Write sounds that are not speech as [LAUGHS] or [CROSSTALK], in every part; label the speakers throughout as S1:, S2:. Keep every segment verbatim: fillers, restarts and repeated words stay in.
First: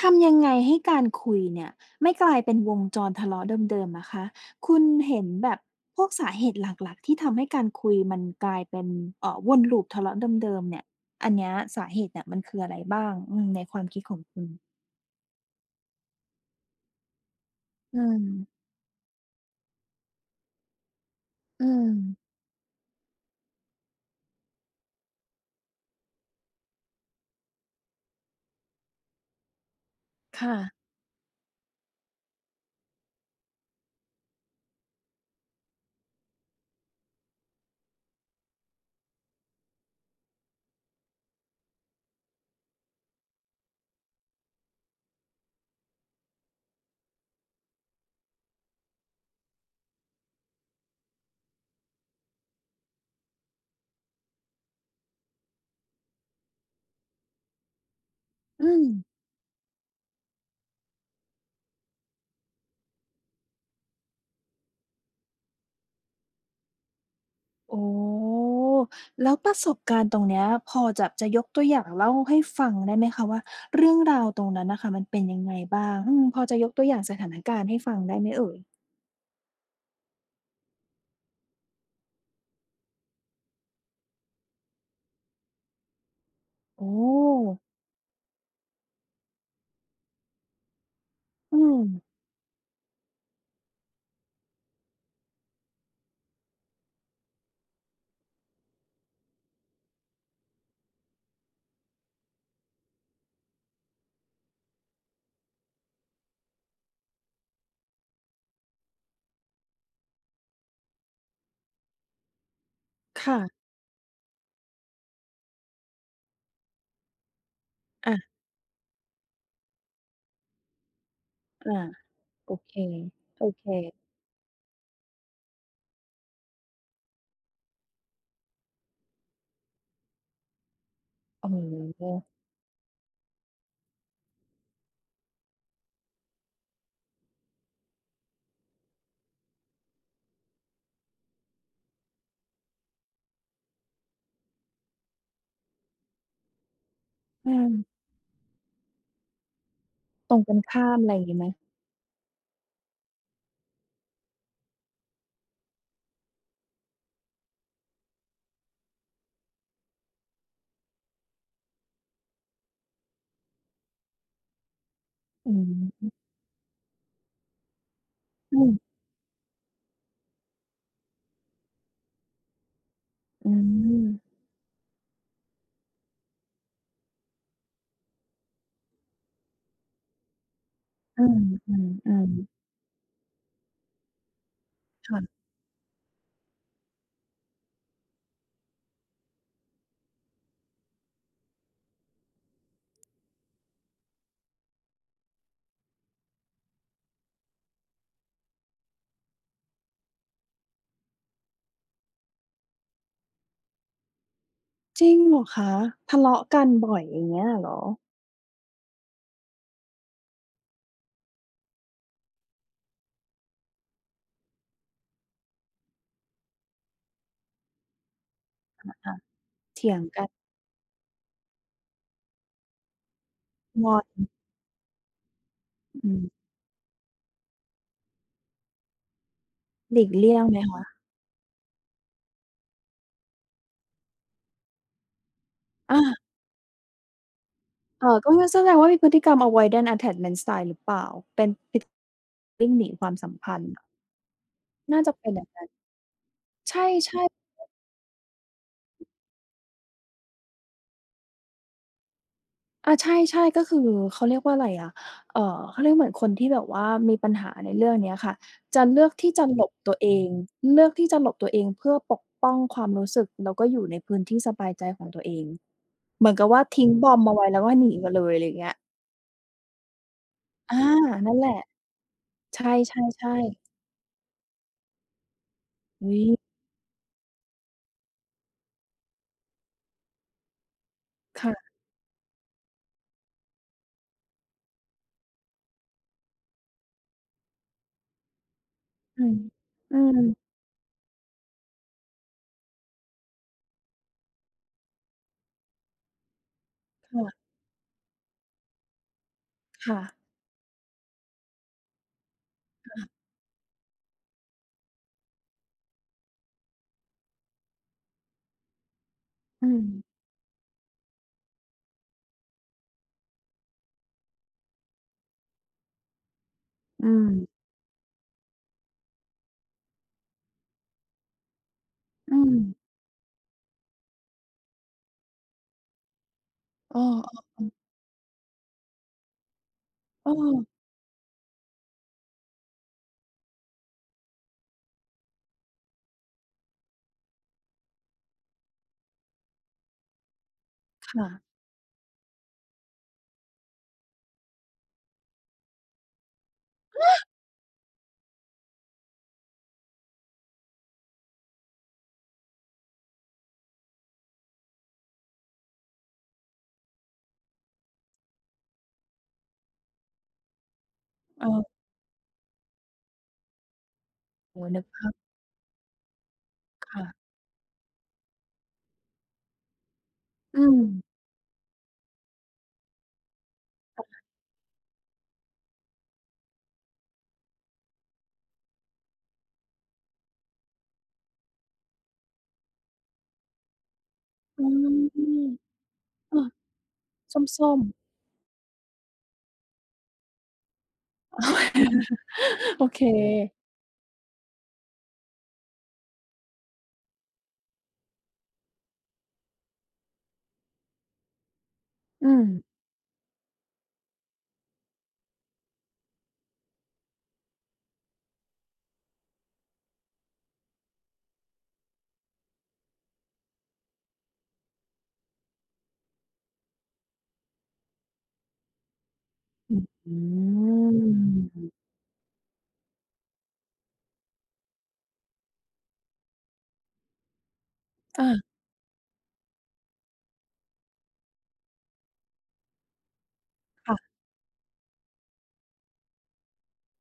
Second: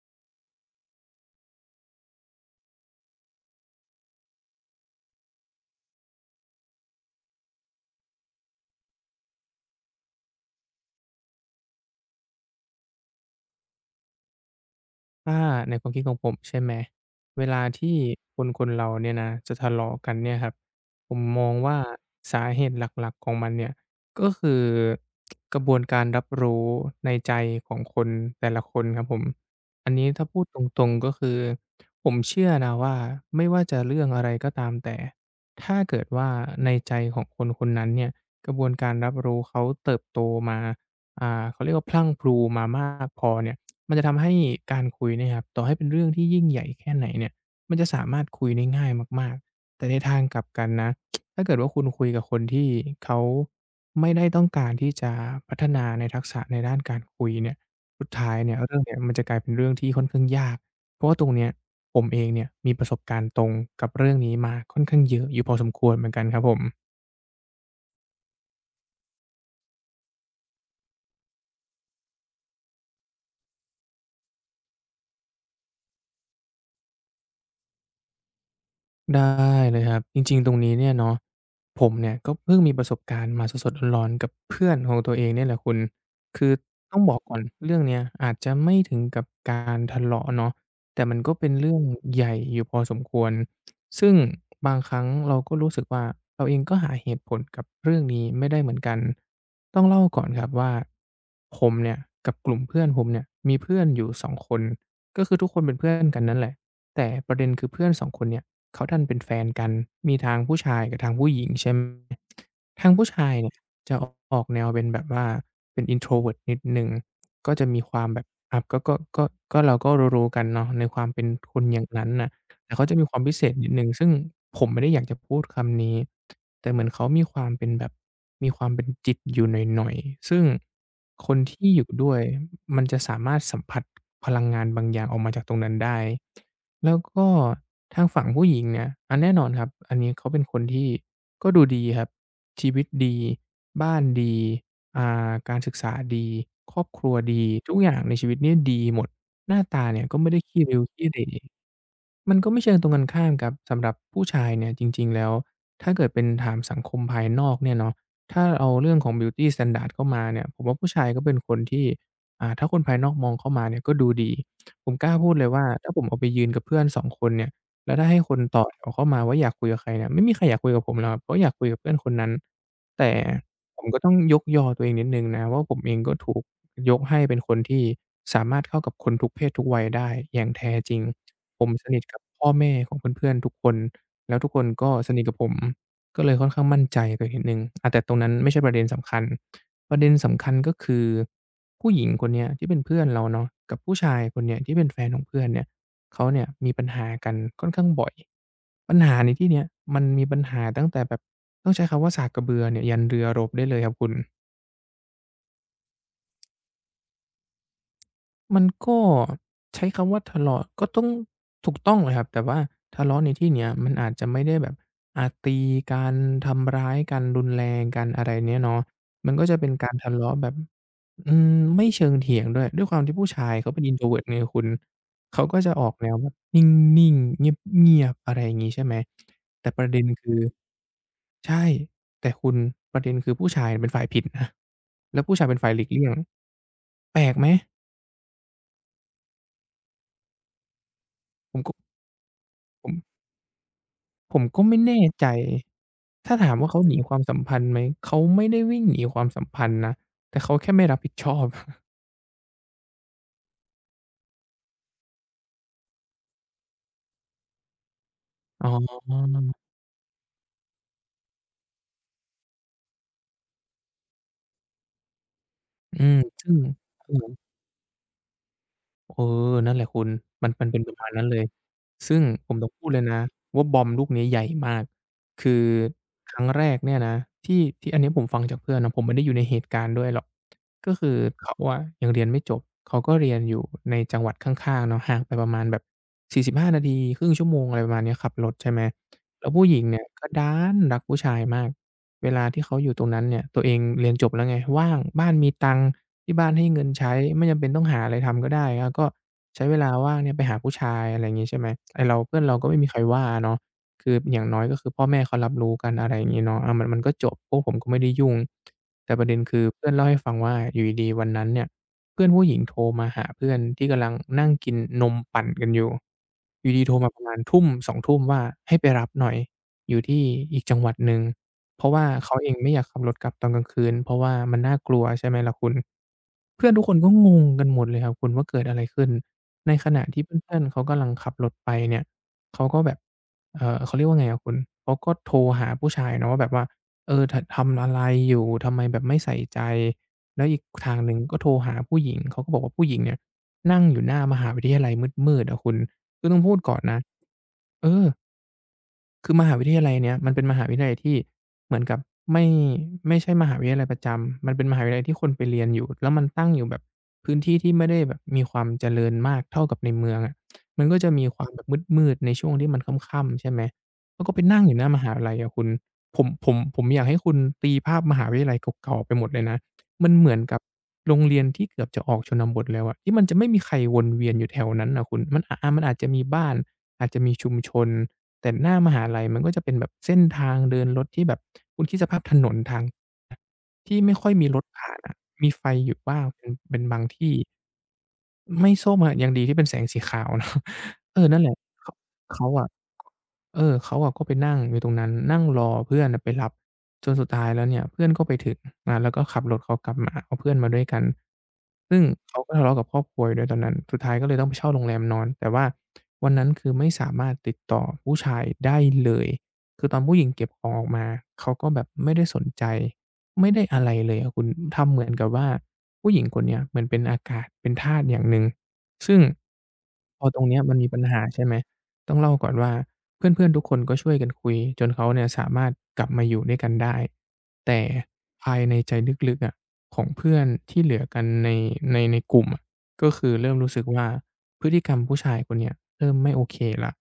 S1: ทำยังไงให้การคุยเนี่ยไม่กลายเป็นวงจรทะเลาะเดิมๆนะคะคุณเห็นแบบพวกสาเหตุหลักๆที่ทำให้การคุยมันกลายเป็นเอ่อวนลูปทะเลาะเดิมๆเนี่ยอันเนี้ยสาเหตุเนี่ยมันคืออะไรบ้างอืมในความคิดของคุณ
S2: ถ้าในความคิดของผมใช่ไหมเวลาที่
S1: อื
S2: คนค
S1: ม
S2: นเราเนี่ยนะจะทะเลาะกันเนี่ยครับผมมอง
S1: อื
S2: ว่า
S1: ม
S2: สาเหตุหลักๆของมันเนี่ยก็คือกระบวนการรับรู้ในใจของคนแต่ละคนครับผมอันนี้ถ้าพูด
S1: ค่ะ
S2: ตรงๆก็คือผมเชื่อนะว่าไม่ว่าจะเรื่องอะไรก็ตามแต่ถ้าเกิดว่าในใจของคนคนนั้นเนี่ยกระบวนการรับรู้เขาเติบโตมาอ่าเขาเรียกว่าพรั่งพรูมามากพอเนี่ย มันจะทำให้การคุยเนะครับต่อให้เป็นเรื่องที่ยิ่งใหญ่แค่ไหนเนี่ยมันจะสามารถคุยได้ง่ายมากๆแต่ในทางกลับกันนะถ้าเกิดว่าคุณคุยกับคนที่เขาไม่ได้ต้องการที่จะพัฒนาในทักษะในด้านการคุยเนี่ยสุดท้ายเนี่ย
S1: อื
S2: เรื่อง
S1: ม
S2: เนี้ยมันจะกลายเป็นเรื่องที่ค่อนข้างยาก เพราะว่าตรงเนี้ยผมเองเนี่ยมีประสบการณ์ตรงกับเรื่องนี้มาค่อนข้างเยอะอยู่พอสมควรเหมือนกันครับผม
S1: โอ้อแล้วประสบการณ์ตรงเนี้ยพอจะจะยกตัวอย่างเล่าให้ฟังได้ไหมคะว่าเรื่องราวตรงนั้นนะคะมันเป็นยังไงบ้างอืมพอจะยกตัวอย่างสถานการณ์ให้ฟังได้ไหมเอ่ย
S2: ได้เลยครับจริงๆตรงนี้เนี่ยเนาะผมเนี่ยก็เพิ่งมีประสบการณ์มาสดๆร้อนๆกับเพื่อนของตัวเองเนี่ยแหละคุณคือ
S1: โอ้
S2: ต้องบอกก่อนเรื่องเนี้ยอาจจะไม่ถึงกับการทะเลาะเนาะแต่มันก็เป็น
S1: อื
S2: เรื่อ
S1: ม
S2: งใหญ่อยู่พอสมควรซึ่งบางครั้งเราก็รู้สึกว่าเราเองก็หาเหตุผลกับเรื่องนี้ไม่ได้เหมือนกันต้องเล่าก่อนครับว่าผมเนี่ยกับกลุ่มเพื่อนผมเนี่ยมีเพื่อนอยู่สองคนก็คือทุกคนเป็นเพื่อนกันนั่นแหละแต่ประเด็นคือเพื่อนสองคนเนี่ย เขาดันเป็นแฟนกันมีทางผู้ชายกับทางผู้หญิงใช่ไหมทางผู้ชาย
S1: ค่ะ
S2: เนี่ยจะออกแนวเป็นแบบว่าเป็น introvert นิดหนึ่งก็จะมีความแบบ
S1: อ
S2: อะก็ก็ก็ก็เราก็รู้ๆกันเนาะในความเป็นคนอ
S1: า
S2: ย่างนั้นน่ะ
S1: ๆโอ
S2: แต่
S1: เค
S2: เขาจะมีความพิเศ
S1: โอ
S2: ษ
S1: เค
S2: นิดหนึ่งซึ่งผมไม่ได้อยากจะพูดคำนี้ แต่เหมือนเขามีความเป็นแบบมีความเป็นจิตอยู่หน่อยๆ ซึ่งคน
S1: อ๋อ
S2: ที่อยู่ด้วยมันจะสามารถสัมผัสพลังงานบางอย่างออกมาจากตรงนั้นได้ แล้วก็ทางฝั่งผู้หญิงเนี่ยอันแน่นอนครับอันนี้เขาเป็นคนที่ก็ดูดีครับชีวิตดีบ้านดีอ่าการศึกษาดีครอบครัวดี
S1: อื
S2: ทุกอย่า
S1: ม
S2: งในชีวิตเนี่ยดีหมดหน้าตาเนี่ยก็ไม่
S1: ตร
S2: ได้
S1: งกัน
S2: ขี้ริ้ว
S1: ข้าม
S2: ขี้
S1: อะไร
S2: เห
S1: อ
S2: ร่
S1: ย่างงี้ไหม
S2: มันก็ไม่เชิงตรงกันข้ามครับสำหรับผู้ชายเนี่ยจริงๆแล้วถ้าเกิดเป็นถามสังคมภายนอกเนี่ยเนาะถ้าเอาเรื่องของบิวตีสแตนดาร์ดเข้ามาเนี่ยผมว่าผู้ชายก็เป็นคนที่อ่าถ้าคนภายนอกมองเข้ามาเนี่ยก็ดูดีผมกล้าพูดเลย
S1: อื
S2: ว่าถ้าผม
S1: ม
S2: ออกไปยืนกับเพื่อนสองคนเนี่ยแล้วถ้าให้คน
S1: อื
S2: ต่อ
S1: ม
S2: แถวเข้ามาว่าอยากคุยกับใครเนี่ยไม่มีใครอยากคุยกับผมหรอกครับเพราะอยากคุยกับเพื่อนคนนั้นแต่
S1: อื
S2: ผมก็
S1: ม
S2: ต้องยกยอตัวเองนิดหนึ่งนะว่าผมเองก็ถูกยกให้เป็นคนที่สามารถเข้ากับคนทุกเพศทุกวัยได้อย่างแท้จริง ผม
S1: อื
S2: สนิทกับ
S1: มๆ
S2: พ่อ
S1: ๆ
S2: แม่ของเพื่อนๆทุกคนแล้วทุกคนก็สนิทกับ
S1: ค่ะ
S2: ผมก็เลยค่อนข้างมั่นใจตัวเองนิดหนึ่งอาแต่ตรงนั้นไม่ใช่ประเด็นสำคัญประเด็นสำคัญก็คือผู้หญิงคนเนี้ยที่เป็นเพื่อนเราเนาะกับผู้ชายคนเนี้ยที่เป็นแฟนของเพื่อนเนี่ยเขาเนี่ยมีปัญหากันค่อนข้างบ่อยปัญหาในที่เนี้ยมันมีปัญหาตั้งแต่แบบต้องใช้คำว่าสากกระเบือเนี่ยยันเรือรบได้เลยครับคุณ
S1: จริงเหรอคะทะเลาะกันบ่อยอย่างเงี้ยเหรอ
S2: มันก็ใช้คำว่าทะเลาะก็ต้องถูกต้องเลยครับแต่ว่าทะเลาะในที่เนี้ยมันอาจจะไม่ได้แบบอ่าตีกันทำร้ายกันรุนแรงกันอะไรเนี้ยเนาะ
S1: ค่ะ
S2: มันก็จะเป็น
S1: เถี
S2: การ
S1: ยง
S2: ทะ
S1: กัน
S2: เลาะแบบอืมไม่เชิงเถียงด้วยด้วยความที่ผู้ชายเขาเป็น
S1: งอน
S2: introvert ไงคุณเขาก็จะออกแน
S1: อื
S2: วแบบ
S1: ม
S2: นิ่งๆเงียบๆอะไรอย่างงี้ใช่ไหมแต่ประ
S1: ห
S2: เด็น
S1: ลีก
S2: คือ
S1: เลี่ยงไหมคะ
S2: ใช่แต่คุณประเด็นคือผู้ชายเป็นฝ่ายผิดนะแล้วผู้ชายเป็นฝ่ายหลีก
S1: อา
S2: เลี่ยงแปลกไหม
S1: เอ่อก็งั้นแสดงว่ามีพฤติกรรม อะวอยแดนท์ แอทแทชเมนท์ สไตล์ หรือเปล่าเป็น
S2: ผมก็
S1: พฤวิ่งห
S2: ผ
S1: นีความ
S2: ม
S1: สัมพันธ์
S2: ผมก็ไม่แน่
S1: น่าจะ
S2: ใจ
S1: เป็นอย่างนั้น
S2: ถ้าถามว่า
S1: ใ
S2: เขาหนีความ
S1: ช่
S2: สัม
S1: ๆ
S2: พันธ์ไหม เขาไม่ได้วิ่งหนีความสัมพันธ์นะ แต่เขาแค่ไม่รับผิดชอบ [LAUGHS]
S1: อาใช่ๆก็คือเขาเรียกว่าอะไรอะเอ่อเขาเรียกเหมือนคนที่แบบว่ามีปัญหาในเรื่องเนี้ยค่ะ
S2: อ๋
S1: จะ
S2: อ
S1: เลือกที่จะหลบตัวเองเลือกที่จะหลบตัวเองเพื่อปกป้องความรู้สึกแล้วก็อยู่ในพื้นที่สบายใจของตัวเอง
S2: อืม
S1: เหมือนกับ
S2: ซึ่ง
S1: ว่าทิ้งบ
S2: เอ
S1: อ
S2: อ
S1: มบ์เอาไว้แล้วก็หนีมาเลยอะไรอย่างเงี้ย
S2: เออนั่นแหละคุณมันมันเป็
S1: อา
S2: นประมาณนั้น
S1: นั่
S2: เล
S1: น
S2: ย
S1: แหละ
S2: ซึ่งผม
S1: ใ
S2: ต้องพูดเลยนะ
S1: ช่ๆๆ
S2: ว่าบอมลูกนี้ใหญ่มากคือ
S1: อุ๊ย
S2: ครั้งแรกเนี่ยนะที่ที่อันนี้ผมฟังจากเพื่อนนะผมไม่ได้อยู่ในเหตุการณ์ด้วยหรอกก็คือเขา
S1: ค่ะ
S2: อะยังเรียนไม่จบเขาก็เรียนอยู่ในจังหวัดข้างๆเนาะห่างไปประมาณแบบสี่สิบห้านาทีครึ่งชั่วโมงอะไรประมาณเนี้ยขับรถใช่ไหม
S1: อืม
S2: แล้วผู้หญิง
S1: อื
S2: เนี่ย
S1: ม
S2: ก็ดันรักผู้ชายมากเวลาที่เขาอยู่ตรงนั้นเนี่ยตัวเองเรียนจบแล้วไงว่างบ้านมีตังค์ ที่บ้านให้เงินใช้
S1: ค่ะ
S2: ไม่จำเป็นต้องหาอะไรทำก็ได้อาก็ใช้เวลา
S1: ค่ะ
S2: ว่างเนี่ยไปหาผู้ชายอะไรอย่างงี้ใช่ไหมไอ้เราเพื่อนเราก็ไม่มีใคร
S1: ค่ะ
S2: ว่าเนาะคืออย่างน้อยก็คือพ่อแม่เขารับรู้กันอะไรอย่างงี้เนาะอามันมันก็จบพวกผมก็ไม่ได้ยุ่งแต่ประเด็นคือ
S1: อืม
S2: เพื่อนเล่าให้ฟังว่าอยู่ดีๆวันนั้นเนี่ยเพื่อนผู้หญิงโทรมาหาเพื่อนที่กำลังนั่งกินนมปั่นกันอยู่อยู่ดีๆโทร
S1: อื
S2: มาประ
S1: ม
S2: มาณทุ่มสองทุ่มว่าให้ไปรับหน่อยอยู่ที่อีกจังหวัดหนึ่งเพราะว่าเขา
S1: อื
S2: เอ
S1: ม
S2: งไม่อยากขับรถกลับตอนกลางคืนเพราะว่ามันน่ากลัวใช่ไหมล่ะคุณ เพื่อนทุกคนก็ง
S1: เออ
S2: งกันหมดเลยครับคุณว่าเกิดอะไรขึ้นในขณะที่
S1: ๆเอ
S2: เพื่อนๆ
S1: อ
S2: เขากำลังขับรถไปเนี่ยเขาก็แบบเอ่อเขาเรียกว่าไงอะคุณเขาก็โทรหาผู้ชายเนาะว่าแบบว่าเออททำอะไรอยู่ทำไมแบบไม่ใส่ใจแล้วอีกทางหนึ่ง
S1: ค่ะ
S2: ก็โทรหาผู้หญิงเขาก็บอกว่าผู้หญิงเนี่ยนั่งอยู่หน้ามหาวิทยาลัยมืดๆอะคุณคือต้องพูดก่อนนะเออ คือมหาวิทยาลัยเนี้ยมันเป็นมหาวิทยาลัยที่เหมือนกับไม่ไม่ใช่มหาวิทยาลัยประจำมันเป็นมหาวิทยาลัยที่คนไปเรียนอยู่แล้วมันตั้งอยู่แบบพื้นที่ที่ไม่ได้แบบมีความเจริญมากเท่ากับในเมืองอะมันก็จะมีค
S1: เอ
S2: วามแบ
S1: อ
S2: บมืดๆในช่วงที่มันค่ำๆใช่ไหมแล้วก็ไป
S1: โอ้
S2: นั่ง
S1: โฮ
S2: อยู่ห
S1: นึก
S2: น้าม
S1: ภา
S2: หา
S1: พ
S2: วิทยาลัยอะคุณผมผมผมอยา
S1: ค่ะ
S2: กให้คุณตีภาพมหาวิทยาลัยเก่าๆไปหมดเลยนะมันเหมือนกั
S1: อื
S2: บ
S1: ม
S2: โรงเรียนที่เกือบจะออกชนบทแล้วอะที่มันจะไม่มีใครวนเวียนอยู่แถวนั้นน่ะคุณมันอามันอาจจะมีบ้านอาจจะมีชุมชน แต่หน้ามหาลัยมันก็จะเป็นแบบเส้นทางเดินรถที่แบบคุณคิดสภาพถนนทางที่ไม่ค่อยมีร
S1: อื
S2: ถผ่าน
S1: ม
S2: อะมีไฟอยู่บ้าง
S1: เอ
S2: เป็
S1: อ
S2: นเป็นบางที่
S1: ส้มๆ
S2: ไม่ส้มอะยังดีที่เป็นแสงสีขาวเนาะ [LAUGHS] เออนั่นแหละขเขาอะ
S1: [LAUGHS] โอเค
S2: เออเขาอะก็ไปนั่งอยู่ตรงนั้นนั่งรอเพื่อนน่ะไปรับจนสุดท้ายแล้วเนี่ยเพื่อนก็ไปถึงอ่าแล้วก็ขับรถเขากลับมาเอาเพื่อนมาด้วยกันซึ่ง
S1: อื
S2: เขา
S1: ม
S2: ก็ทะเลาะกับครอบครัวอยู่ด้วยตอนนั้นสุดท้ายก็เลยต้องไปเช่าโรงแรมนอนแต่ว่าวันนั้นคือไม่สามารถติดต่อผู้ชายได้เลยคือตอนผู้หญิงเก็บของออกมาเขาก็แบบไม่ได้สนใจไม่ได้อะไรเลยอะคุณทำเหมือนกับว่าผู้หญิงคนเนี้ยเหมือนเป็นอากาศเป็นทาสอย่างหนึ่งซึ่ง
S1: อื้อฮ
S2: พอตรงเนี้ยมัน
S1: ื
S2: มีปัญหาใช่ไหม
S1: อ
S2: ต้องเล่าก่อนว่าเพื่อนๆทุกคนก็ช่วยกันคุยจนเขาเนี่ยสามารถกลับมาอยู่ด้วยกันได้แต่
S1: อา
S2: ภายในใจลึกๆอะของเพื่อนที่เหลือกันในในในกลุ่มอะก็คือเริ่มรู้สึก
S1: ค่ะ
S2: ว่าพฤติกรรมผู้ชายคนเนี้ยเริ่มไม่โอเคแล้ว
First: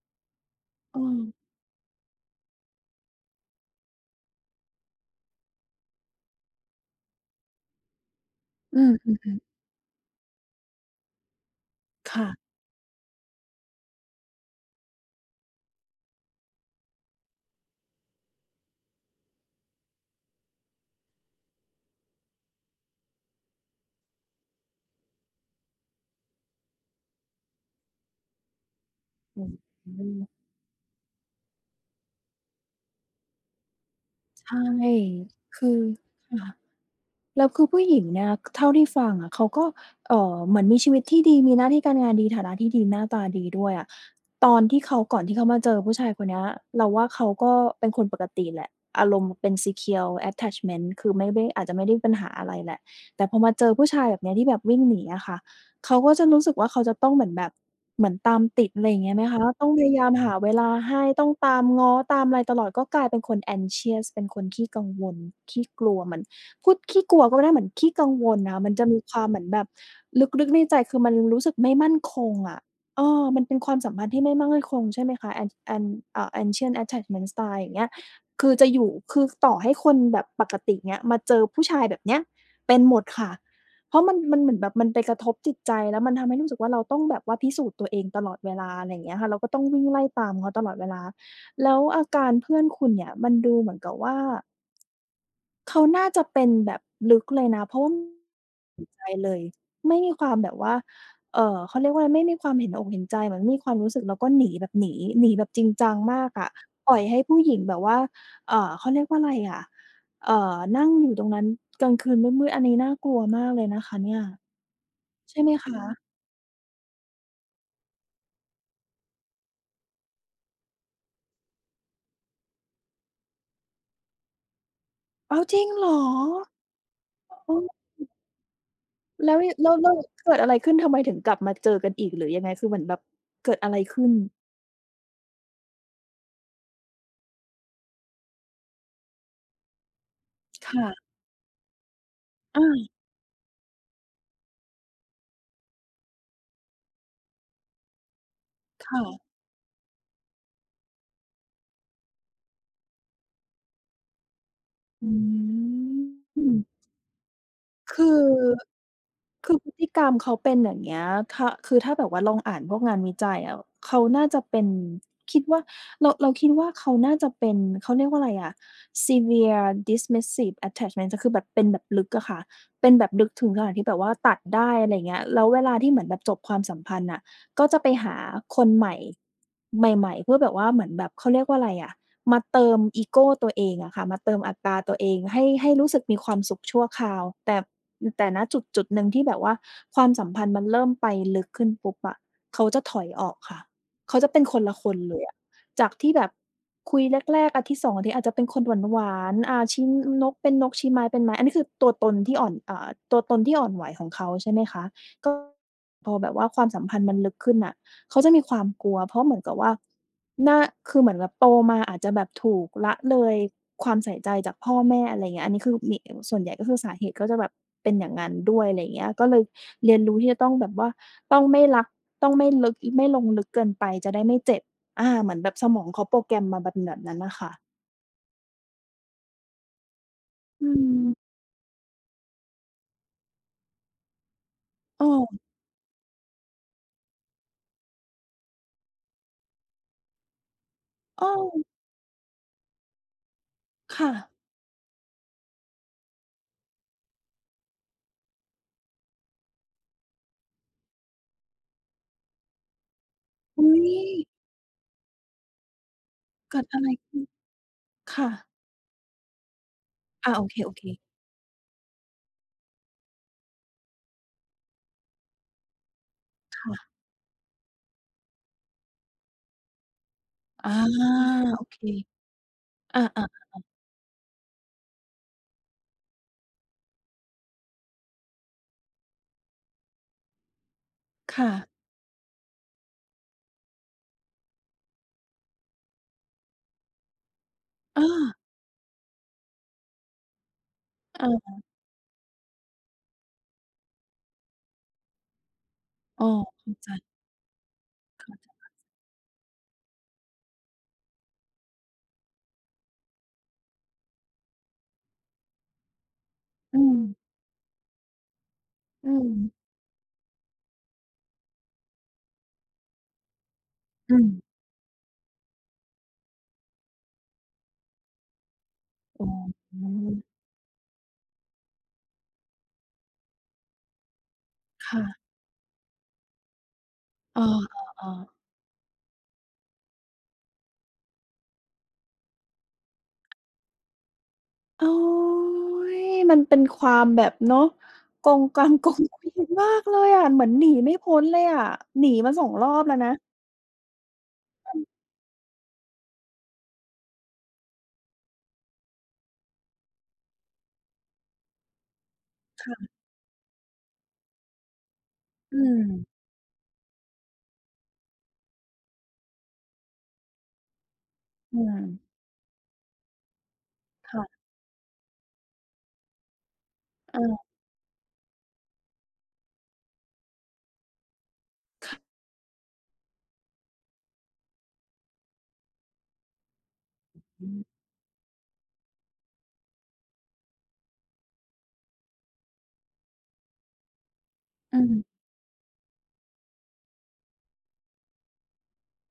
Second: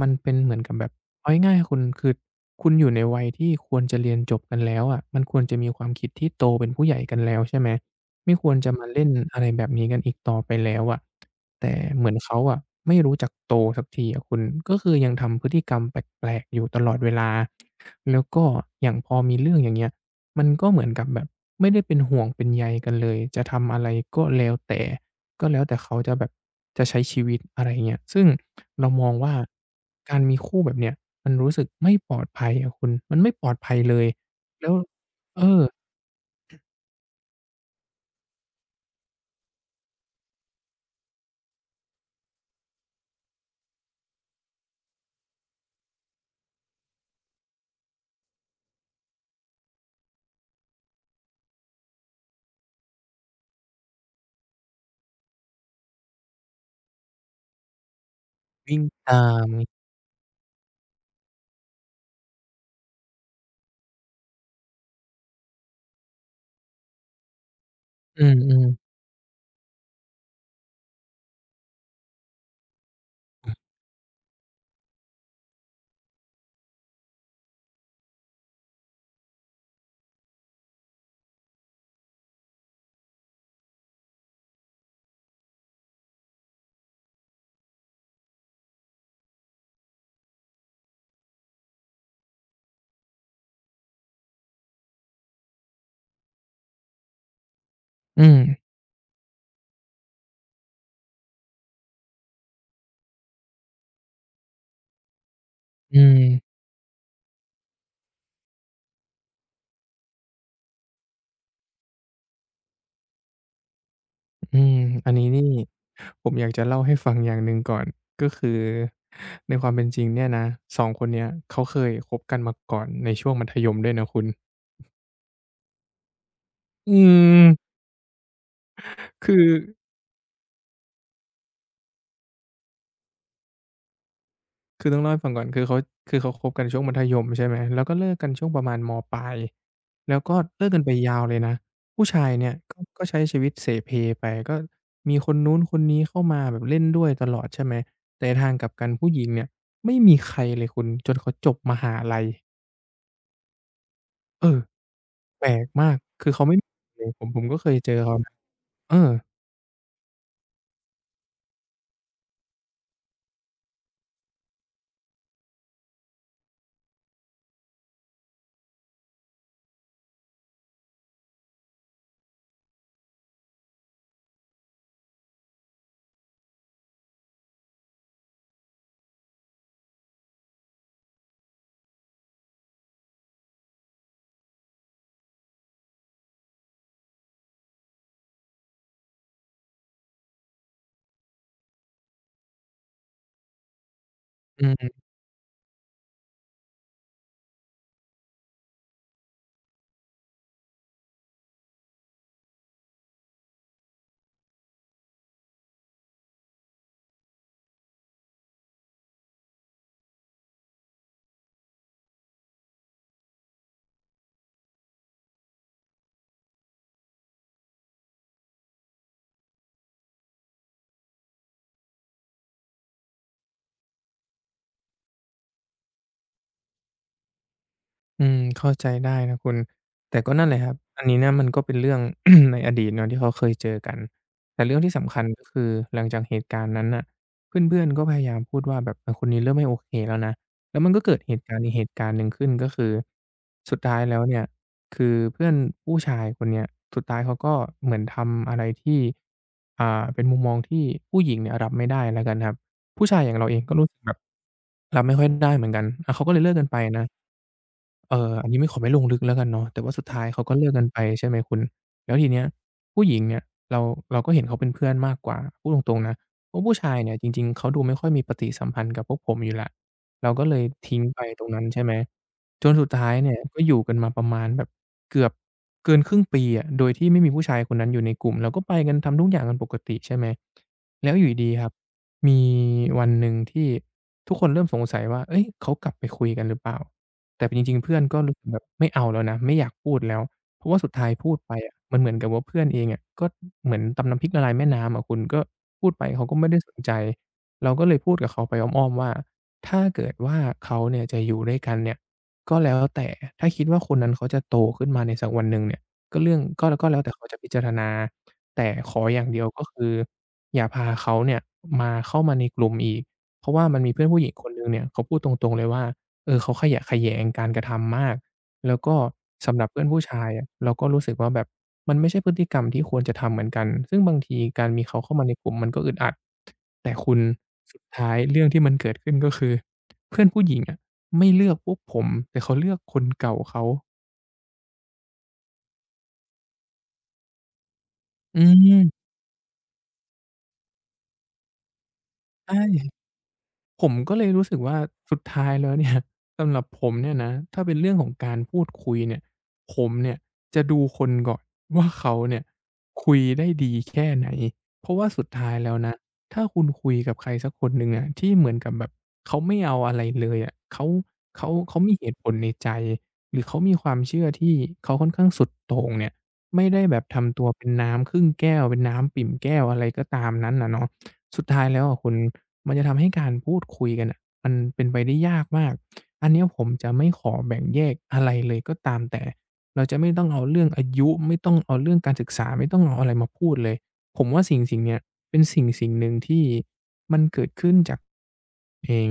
S2: มันเป็นเหมือนกับแบบ
S1: เออ
S2: เอาง่ายๆคุณคือคุณอยู่ในวัยที่ควรจะเรียนจบกันแล้วอะมันควรจะมีความคิดที่โตเป็นผู้ใหญ่กันแล้วใช่ไหมไม่ควรจะ
S1: อื
S2: มาเล่น
S1: ม
S2: อะไรแบบนี้กันอีกต่อไปแล้วอะ แต่เหมื
S1: ๆ
S2: อน
S1: ค่ะ
S2: เขาอะไม่รู้จักโตสักทีอะคุณก็คือยังทำพฤติกรรมแปลกๆอยู่ตลอดเวลาแล้วก็อย่างพอมีเรื่องอย่างเงี้ยมันก็เหมือนกับแบบไม่ได้เป็นห่วงเป็นใยกันเลยจะทำอะไรก็แล้วแต่ก็แล้วแต่เขาจะแบบจะใช้ชีวิตอะไรอย่างเงี้ยซึ่งเรามองว่า
S1: อื
S2: การมี
S1: ม
S2: คู่แบบเนี้ยมันรู้สึกไม่ปลอดภัยอะคุณมันไม่ปลอดภัยเลย
S1: ใช่
S2: แล้วเออ
S1: คือค่ะ แล้วคือผู้หญิงเนี่ยเท่าที่ฟังอะเขาก็เอ่อเหมือนมีชีวิตที่ดีมีหน้าที่การงานดีฐานะที่ดีหน้าตาดีด้วยอะตอนที่เขาก่อนที่เขามาเจอผู้ชายคนเนี้ยเราว่าเขาก็เป็นคนปกติแหละอารมณ์เป็น ซีเคียว แอทแทชเมนท์ คือไม่ได้อาจจะไม่ได้ปัญหาอะไรแหละแต่พอมาเจอผู้ชายแบบเนี้ยที่แบบวิ่งหนีอะค่ะเขาก็จะรู้สึกว่าเขาจะต้องเหมือนแบบเหมือนตามติด
S2: วิ่ง
S1: อะไรอย่างเงี้ยไหม
S2: ตา
S1: คะ
S2: ม
S1: ต้องพยายามหาเวลาให้ต้องตามง้อตามอะไรตลอดก็กลายเป็นคน แองเชียส เป็นคนขี้กังวลขี้กลัวเหมือน พูดขี้กลัวก็ไม่ได้เหมือนขี้กัง
S2: อื
S1: วลน่ะ
S2: ม
S1: มันจะ
S2: ๆ
S1: มีความเหมือนแบบลึกๆในใจคือมันรู้สึกไม่มั่นคงอะเออมันเป็นความสัมพันธ์ที่ไม่มั่นคงใช่ไหมคะ an an อ่า เอนเชียนท์ แอทแทชเมนท์ สไตล์ อย่างเงี้ยคือจะอยู่คือต่อให้คนแบบปกติเงี้ยมาเจอผู้ชายแบบเนี้ยเป็นหมดค่ะ เพราะมันมันเหมือนแบบมันไปกระทบจิตใจแล้วมันทำให้รู้สึกว่าเราต้องแบบว่าพิสูจน์ตัวเองตลอดเวลาอะไรอย่างเงี้ยค่ะเราก็ต้องวิ่งไล่ตามเขาตลอดเวลาแล้วอาการเพื่อนคุณเนี่ยมันดูเหมือนกับว่า เขาน่าจะเป็นแบบลึกเลยนะเพราะว่า
S2: อืม
S1: เห็นใจเลยไม่มีความแบบว่าเอ่อเขาเรียกว่าอะไรไม่มีความเห็นอกเห็นใจเหมือนไม่มีความรู้สึกแล้วก็หนีแบบหนีหนีแบบจริงจัง
S2: อืม
S1: มากอะปล่อยให้ผู้หญิงแบบว่าเอ่อเขาเรียกว่าอะไรอะเอ่อนั่งอยู่ตรงนั้นกลางคืนมืดๆอันนี้น่ากลัวมากเลยนะคะเนี่ย
S2: อืมอันนี้
S1: ใช่
S2: นี่
S1: ไหมคะ
S2: ผมอยากจะเล่าให้ฟังอย่างหนึ่งก่อนก็คือในความเป็นจริงเนี่ยนะสองคนเนี้ยเขาเคยคบกันมาก่อนในช่วงมัธยมด้วยนะคุณ
S1: อ้าวจริงเหรอ
S2: อืม
S1: ออแล้
S2: คื
S1: ว
S2: อ
S1: ยแล้วแล้วเกิดอะไรขึ้นทำไมถึงกลับมาเจอกันอีกหรือยังไงคือเหมือนแบบเกิดอะไรขึ้น
S2: คือต้องเล่าให้ฟังก่อนคือเขาคือเขาคบกันช่วงมัธยมใช่ไหมแล้วก็เลิกกันช่วงประมาณมปลายแล้วก็เลิกกันไป
S1: ค่ะ
S2: ยาวเลยนะผู้ชายเนี่ย
S1: อา
S2: ก็ก็ใช้ชีวิตเสเพไปก็มีคนนู้นคนนี้เข้ามาแบบเล่นด้วยตลอดใช่ไหมแต่ในทางกลับกันผู้หญิง
S1: ค่ะ
S2: เนี่ยไม่มีใครเลยคุณจนเขาจบมหาลัยเออ
S1: อื
S2: แปลกมาก คือเขาไม่
S1: ม
S2: [UNINTELLIGIBLE] ผมผมก็เคยเจอ
S1: คือ
S2: เขานะเออ
S1: คือพฤติกรรมเขาเป็นอย่างเงี้ยถ้าคือถ้าแบบว่าลองอ่านพวกงานวิจัยอะเขาน่าจะเป็นคิดว่าเราเราคิดว่าเขาน่าจะเป็นเขาเรียกว่าอะไรอะ เซเวียร์ ดิสมิสซีฟ แอทแทชเมนท์ คือแบบเป็นแบบลึกอะค่ะเป็นแบบลึกถึงขนาดที่แบบว่าตัดได้อะไรอย่างเงี้ยแล้วเวลาที่เหมือนแบบจบความสัมพันธ์น่ะก็จะไปหาคนใหม่ใหม่ๆเพื่อแบบว่าเหมือนแบบเขาเรียกว่าอะไรอะ มาเติมอีโกตัวเองอะค่ะมาเติมอัตราตัวเองให้ให้รู้สึกมีความสุขชั่วคราวแต่แต่ณจุดจุดหนึ่งที่แบบว่าความสัมพันธ์มันเริ่มไปลึกขึ้นปุ๊บอะเขาจะถอยออกค่ะเขาจะเป็นค
S2: อื
S1: นละคน
S2: ม
S1: เลยอะจากที่แบบคุยแรกๆอาทิตย์สองอาทิตย์อาจจะเป็นคนหวานๆอ่าชี้นกเป็นนกชี้ไม้เป็นไม้อันนี้คือตัวตนที่อ่อนอ่าตัวตนที่อ่อนไหวของเขาใช่ไหมคะก็พอแบบว่าความสัมพันธ์มันลึกขึ้นน่ะ เขาจะมีความกลัวเพราะเหมือนกับว่าน่าคือเหมือนแบบโตมาอาจจะแบบถูกละเลยความใส่ใจจากพ่อแม่อะไรเงี้ยอันนี้คือมีส่วนใหญ่ก็คือสาเหตุก็จะแบบเป็นอย่างงั้นด้วยอะไรอย่างเงี้ยก็เลยเรียนรู้ที่จะต้องแบบว่าต้องไม่รักต้องไม่ลึกไม่ลงลึกเกินไปจะได้ไม่เจ็บอาเหมือนแบบสมองเขาโปรแกรมมาเปนแบบนั้นน่ะค่ะ
S2: อืมเข้าใจได้นะคุณแต่ก็นั่นแหละค
S1: อื
S2: รับอัน
S1: ม
S2: นี้นะมันก็เป็นเรื่อง [COUGHS] [CLEARS THROAT] ในอดีตเนาะที่เขาเคยเจอกันแต่เรื่องที่
S1: อ้อ
S2: สำคัญก็คือหลังจากเหตุการณ์นั้นน่ะเพื่อนๆก็พยายามพูดว่าแบบเออคนนี้เริ่มไม่โอเคแล้วนะแล้วมันก็เกิด
S1: อ้
S2: เหตุการณ์อี
S1: อ
S2: กเหตุการณ์หนึ่งขึ้นก็คือสุดท้าย
S1: ค่ะ
S2: แล้วเนี่ยคือเพื่อนผู้ชายคนเนี้ยสุดท้ายเขาก็เหมือนทำอะไรที่อ่าเป็นมุมมองที่ผู้หญิงเนี่ยรับไม่ได้แล้วกันครับผู้ชายอย่างเราเอง
S1: อุ๊
S2: ก็รู้
S1: ย
S2: สึกแบบรับไม่ค่อยได้เหมือนกันอ่าเขาก็เลยเลิก
S1: เกิ
S2: กั
S1: ด
S2: นไป
S1: อะไร
S2: นะ
S1: ขึ้น
S2: เอ่ออันนี้
S1: ค่ะ
S2: ไม่ขอไม่ลงลึกแล้วกันเนาะแต่ว่าสุดท้าย
S1: อา
S2: เขา
S1: โอ
S2: ก็
S1: เ
S2: เลิก
S1: ค
S2: กันไป
S1: ๆ
S2: ใช่ไหมคุณแล้วทีเนี้ยผู้หญิงเนี่ยเราเราก็เห็นเขาเป็นเพื่อนมากกว่าพูดตรงๆนะเพราะผู้ชา
S1: ค่ะ
S2: ยเนี่ยจริงๆเขาดูไม่ค่อยมีปฏิสัมพันธ์กับพวกผมอยู่แล้วเราก็เลย
S1: อา
S2: ทิ้งไปตรง
S1: โอ
S2: นั้น
S1: เค
S2: ใช่ไหมจนสุดท้ายเนี่ย
S1: อา
S2: ก็อยู่กันมาประมาณแบบเกือบเกินครึ่งปีอะโดยที่ไม่มีผู้ชายคนนั้นอยู่ในกลุ่มเราก็ไปกันทำทุกอย่างกันปกติใช่ไหมแล้วอยู่
S1: ๆ
S2: ดี
S1: ค่ะ
S2: ๆครับมีวันหนึ่งที่ทุกคนเริ่มสงสัยว่าเฮ้ยเขากลับไปคุยกันหรือเปล่า แต่จริงๆ เพื่อน
S1: อา
S2: ก็รู้สึกแบบไม่เอาแล้วนะไม่อยากพูดแล้วเพราะว่าสุดท้ายพูดไป
S1: เออ
S2: อะมันเหมือนกับว่าเพื่อนเองอะก็เหมือนตำน้ำพริกละลายแม่น้ำอะคุณก็พูดไป
S1: อ้
S2: เขา
S1: อ
S2: ก็ไม่ได้ส
S1: เข้า
S2: น
S1: ใจ
S2: ใจเราก็เลยพูดกับเขาไปอ้อมๆว่าถ้าเกิดว่าเขาเนี่ยจะอยู่ด้วยกันเนี่ยก็แล้วแต่ถ้าคิดว่าคนนั้นเขาจะโตขึ้นมาในสักวันหนึ่งเนี่ยก็เรื่องก็
S1: อื
S2: ก็แล้
S1: ม
S2: วแต่เขาจะพิจารณาแต่ขอ
S1: อื
S2: อย่าง
S1: ม
S2: เดียวก็คืออย่าพาเขาเนี่ยมาเข้ามาในกลุ่มอีกเพราะว่ามันมีเพื่อน
S1: อื
S2: ผู้หญิงคน
S1: ม
S2: หนึ่งเนี่ยเขาพูดตรงๆเลยว่า เออเขาขยะแขยงการกระทำมากแล้วก็
S1: อ๋
S2: สำห
S1: อ
S2: รับเพื่อนผู้ชายอะเราก็รู้สึกว่าแบบมันไม่ใช่พฤติกรรมที่ควรจะทำเหมือนกันซึ่งบางทีการมีเขา
S1: ค่ะ
S2: เข้ามาในกลุ่มมันก็อึดอัดแต่คุณ
S1: เออ
S2: สุดท้าย
S1: ๆ
S2: เรื่
S1: ๆ
S2: องที่มันเกิดขึ้นก็คือเพื่อนผู้หญิงอะไม่เลือกพวกผมแต่เขาเลือกคนเก่าเขา
S1: โอ๊ยมันเป็นความแบบเนาะก
S2: อื
S1: งกัง
S2: ม
S1: กงเกวียนมากเลยอะเหมือนหนีไม่พ้นเลยอะหนีมาสองรอบ
S2: ใช่
S1: แล้วนะ
S2: ผมก็เลยรู้สึกว่าสุดท้ายแล้วเนี่ย [LAUGHS] สำหรับผมเนี่ยนะถ้าเป็นเรื่องของการพูดคุยเนี่ยผมเนี่ยจะดูคนก่อนว่าเขาเนี่ยคุยได้ดีแค่ไหนเพราะว่าสุดท้าย
S1: อื
S2: แล้ว
S1: ม
S2: นะถ้าคุณคุยกับใครสักคนหนึ่งอะที่เหมือนกับแบบเขาไม่เอาอะไรเลยอะเขาเขา
S1: อื
S2: เขา
S1: ม
S2: มีเหตุผลในใจหรือเขามีความเชื่อ
S1: ค่ะ
S2: ที่เขาค่อนข้างสุดโต่งเนี่ยไม่ได้แบบทำ
S1: เออ
S2: ตัวเป็นน้ำครึ่งแก้วเป็นน้ำปิ่มแก้วอะไรก็ตามนั้นนะเนาะ สุดท้ายแล้วอะคุณมันจะทำให้การพูดคุยกันน่ะมันเป็นไปได้ยากมากอันเนี้ยผมจะไม่ขอ
S1: อื
S2: แบ่ง
S1: ม
S2: แยกอะไรเลยก็ตามแต่เราจะไม่ต้องเอาเรื่องอายุไม่ต้องเอาเรื่องการศึกษาไม่ต้องเอาอะไรมาพูดเลยผมว่าสิ่ง
S1: อื
S2: สิ่งเนี้ย
S1: ม
S2: เป็นสิ่งสิ่งหนึ่งที่มันเกิดขึ้นจากเอง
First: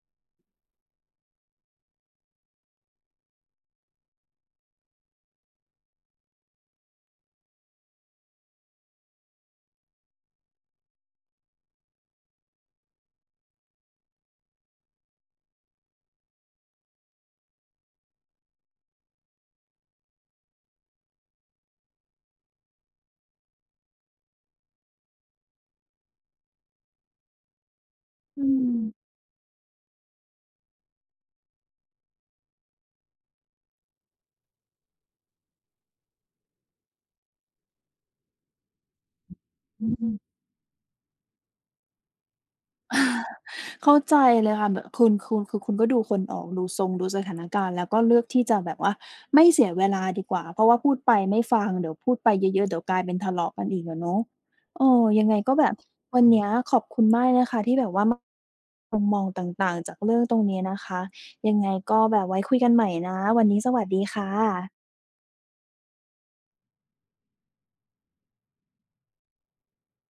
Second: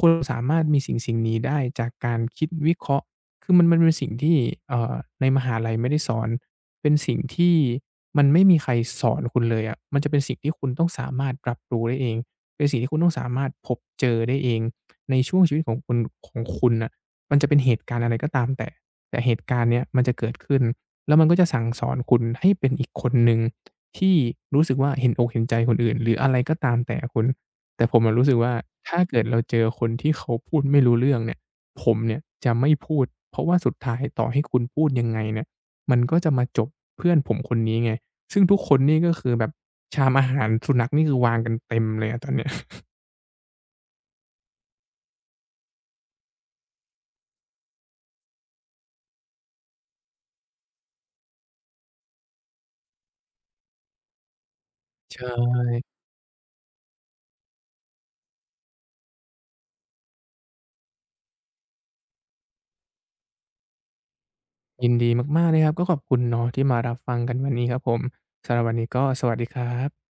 S2: คุณสามารถมีสิ่งๆนี้ได้จากการคิดวิเคราะห์ คือมันมันเป็นสิ่งที่เอ่อในมหาลัยไม่ได้สอนเป็นสิ่งที่มันไม่มีใครสอนคุณเลยอะมันจะเป็นสิ่งที่คุณต้องสามารถรับรู้ได้เองเป็นสิ่งที่คุณต้องสามารถพบเจอได้เองในช่วงชีวิตของคุณของคุณน่ะมันจะเป็นเหตุการณ์อะไรก็ตามแต่แต่เหตุการณ์เนี้ยมันจะเกิดขึ้นแล้วมันก็จะสั่งสอนคุณให้เป็นอีกคนหนึ่งที่รู้สึกว่าเห็นอกเห็นใจคนอื่นหรืออะไรก็ตามแต่คุณแต่ผมอะรู้สึกว่าถ้าเกิดเราเจอคนที่เขาพูดไม่รู้เรื่องเนี่ย ผมเนี่ยจะไม่พูดเพราะว่าสุดท้ายต่อให้คุณพูดยังไงเนี่ยมันก็จะมาจบเพื่อนผมคนนี้ไงซึ่งทุกคนนี่ก็คือแบบ
S1: อื
S2: ชาม
S1: ม
S2: อาหารสุนัขนี่คือวางกันเต็มเลยอะตอนเนี้ย
S1: เข้าใจเลยค่ะแบบคุณคุณคือคุณก็ดูคนออกดูทรงดูสถานการณ์แล้วก็เลือกที่จะแบบว่าไม่เสียเวลาดีกว่าเพราะว่าพูดไปไม่ฟังเดี๋ยวพูดไปเยอะๆเดี๋ยวกลายเป็นทะเลาะกันอีกอะเนาะเออยั
S2: ใช่
S1: งไงก็แบ
S2: [LAUGHS]
S1: บวันเนี้ยขอบคุณมากเลยนะคะที่แบบว่ามามุมมองต่างๆจากเรื่องตรงนี้นะคะยังไงก็แบบไว้คุยกันใหม่นะวันนี้สวัสดีค่ะ
S2: ยินดีมากๆเลยครับก็ขอบคุณเนาะที่มารับฟังกันวันนี้ครับผมสำหรับวันนี้ก็สวัสดีครับ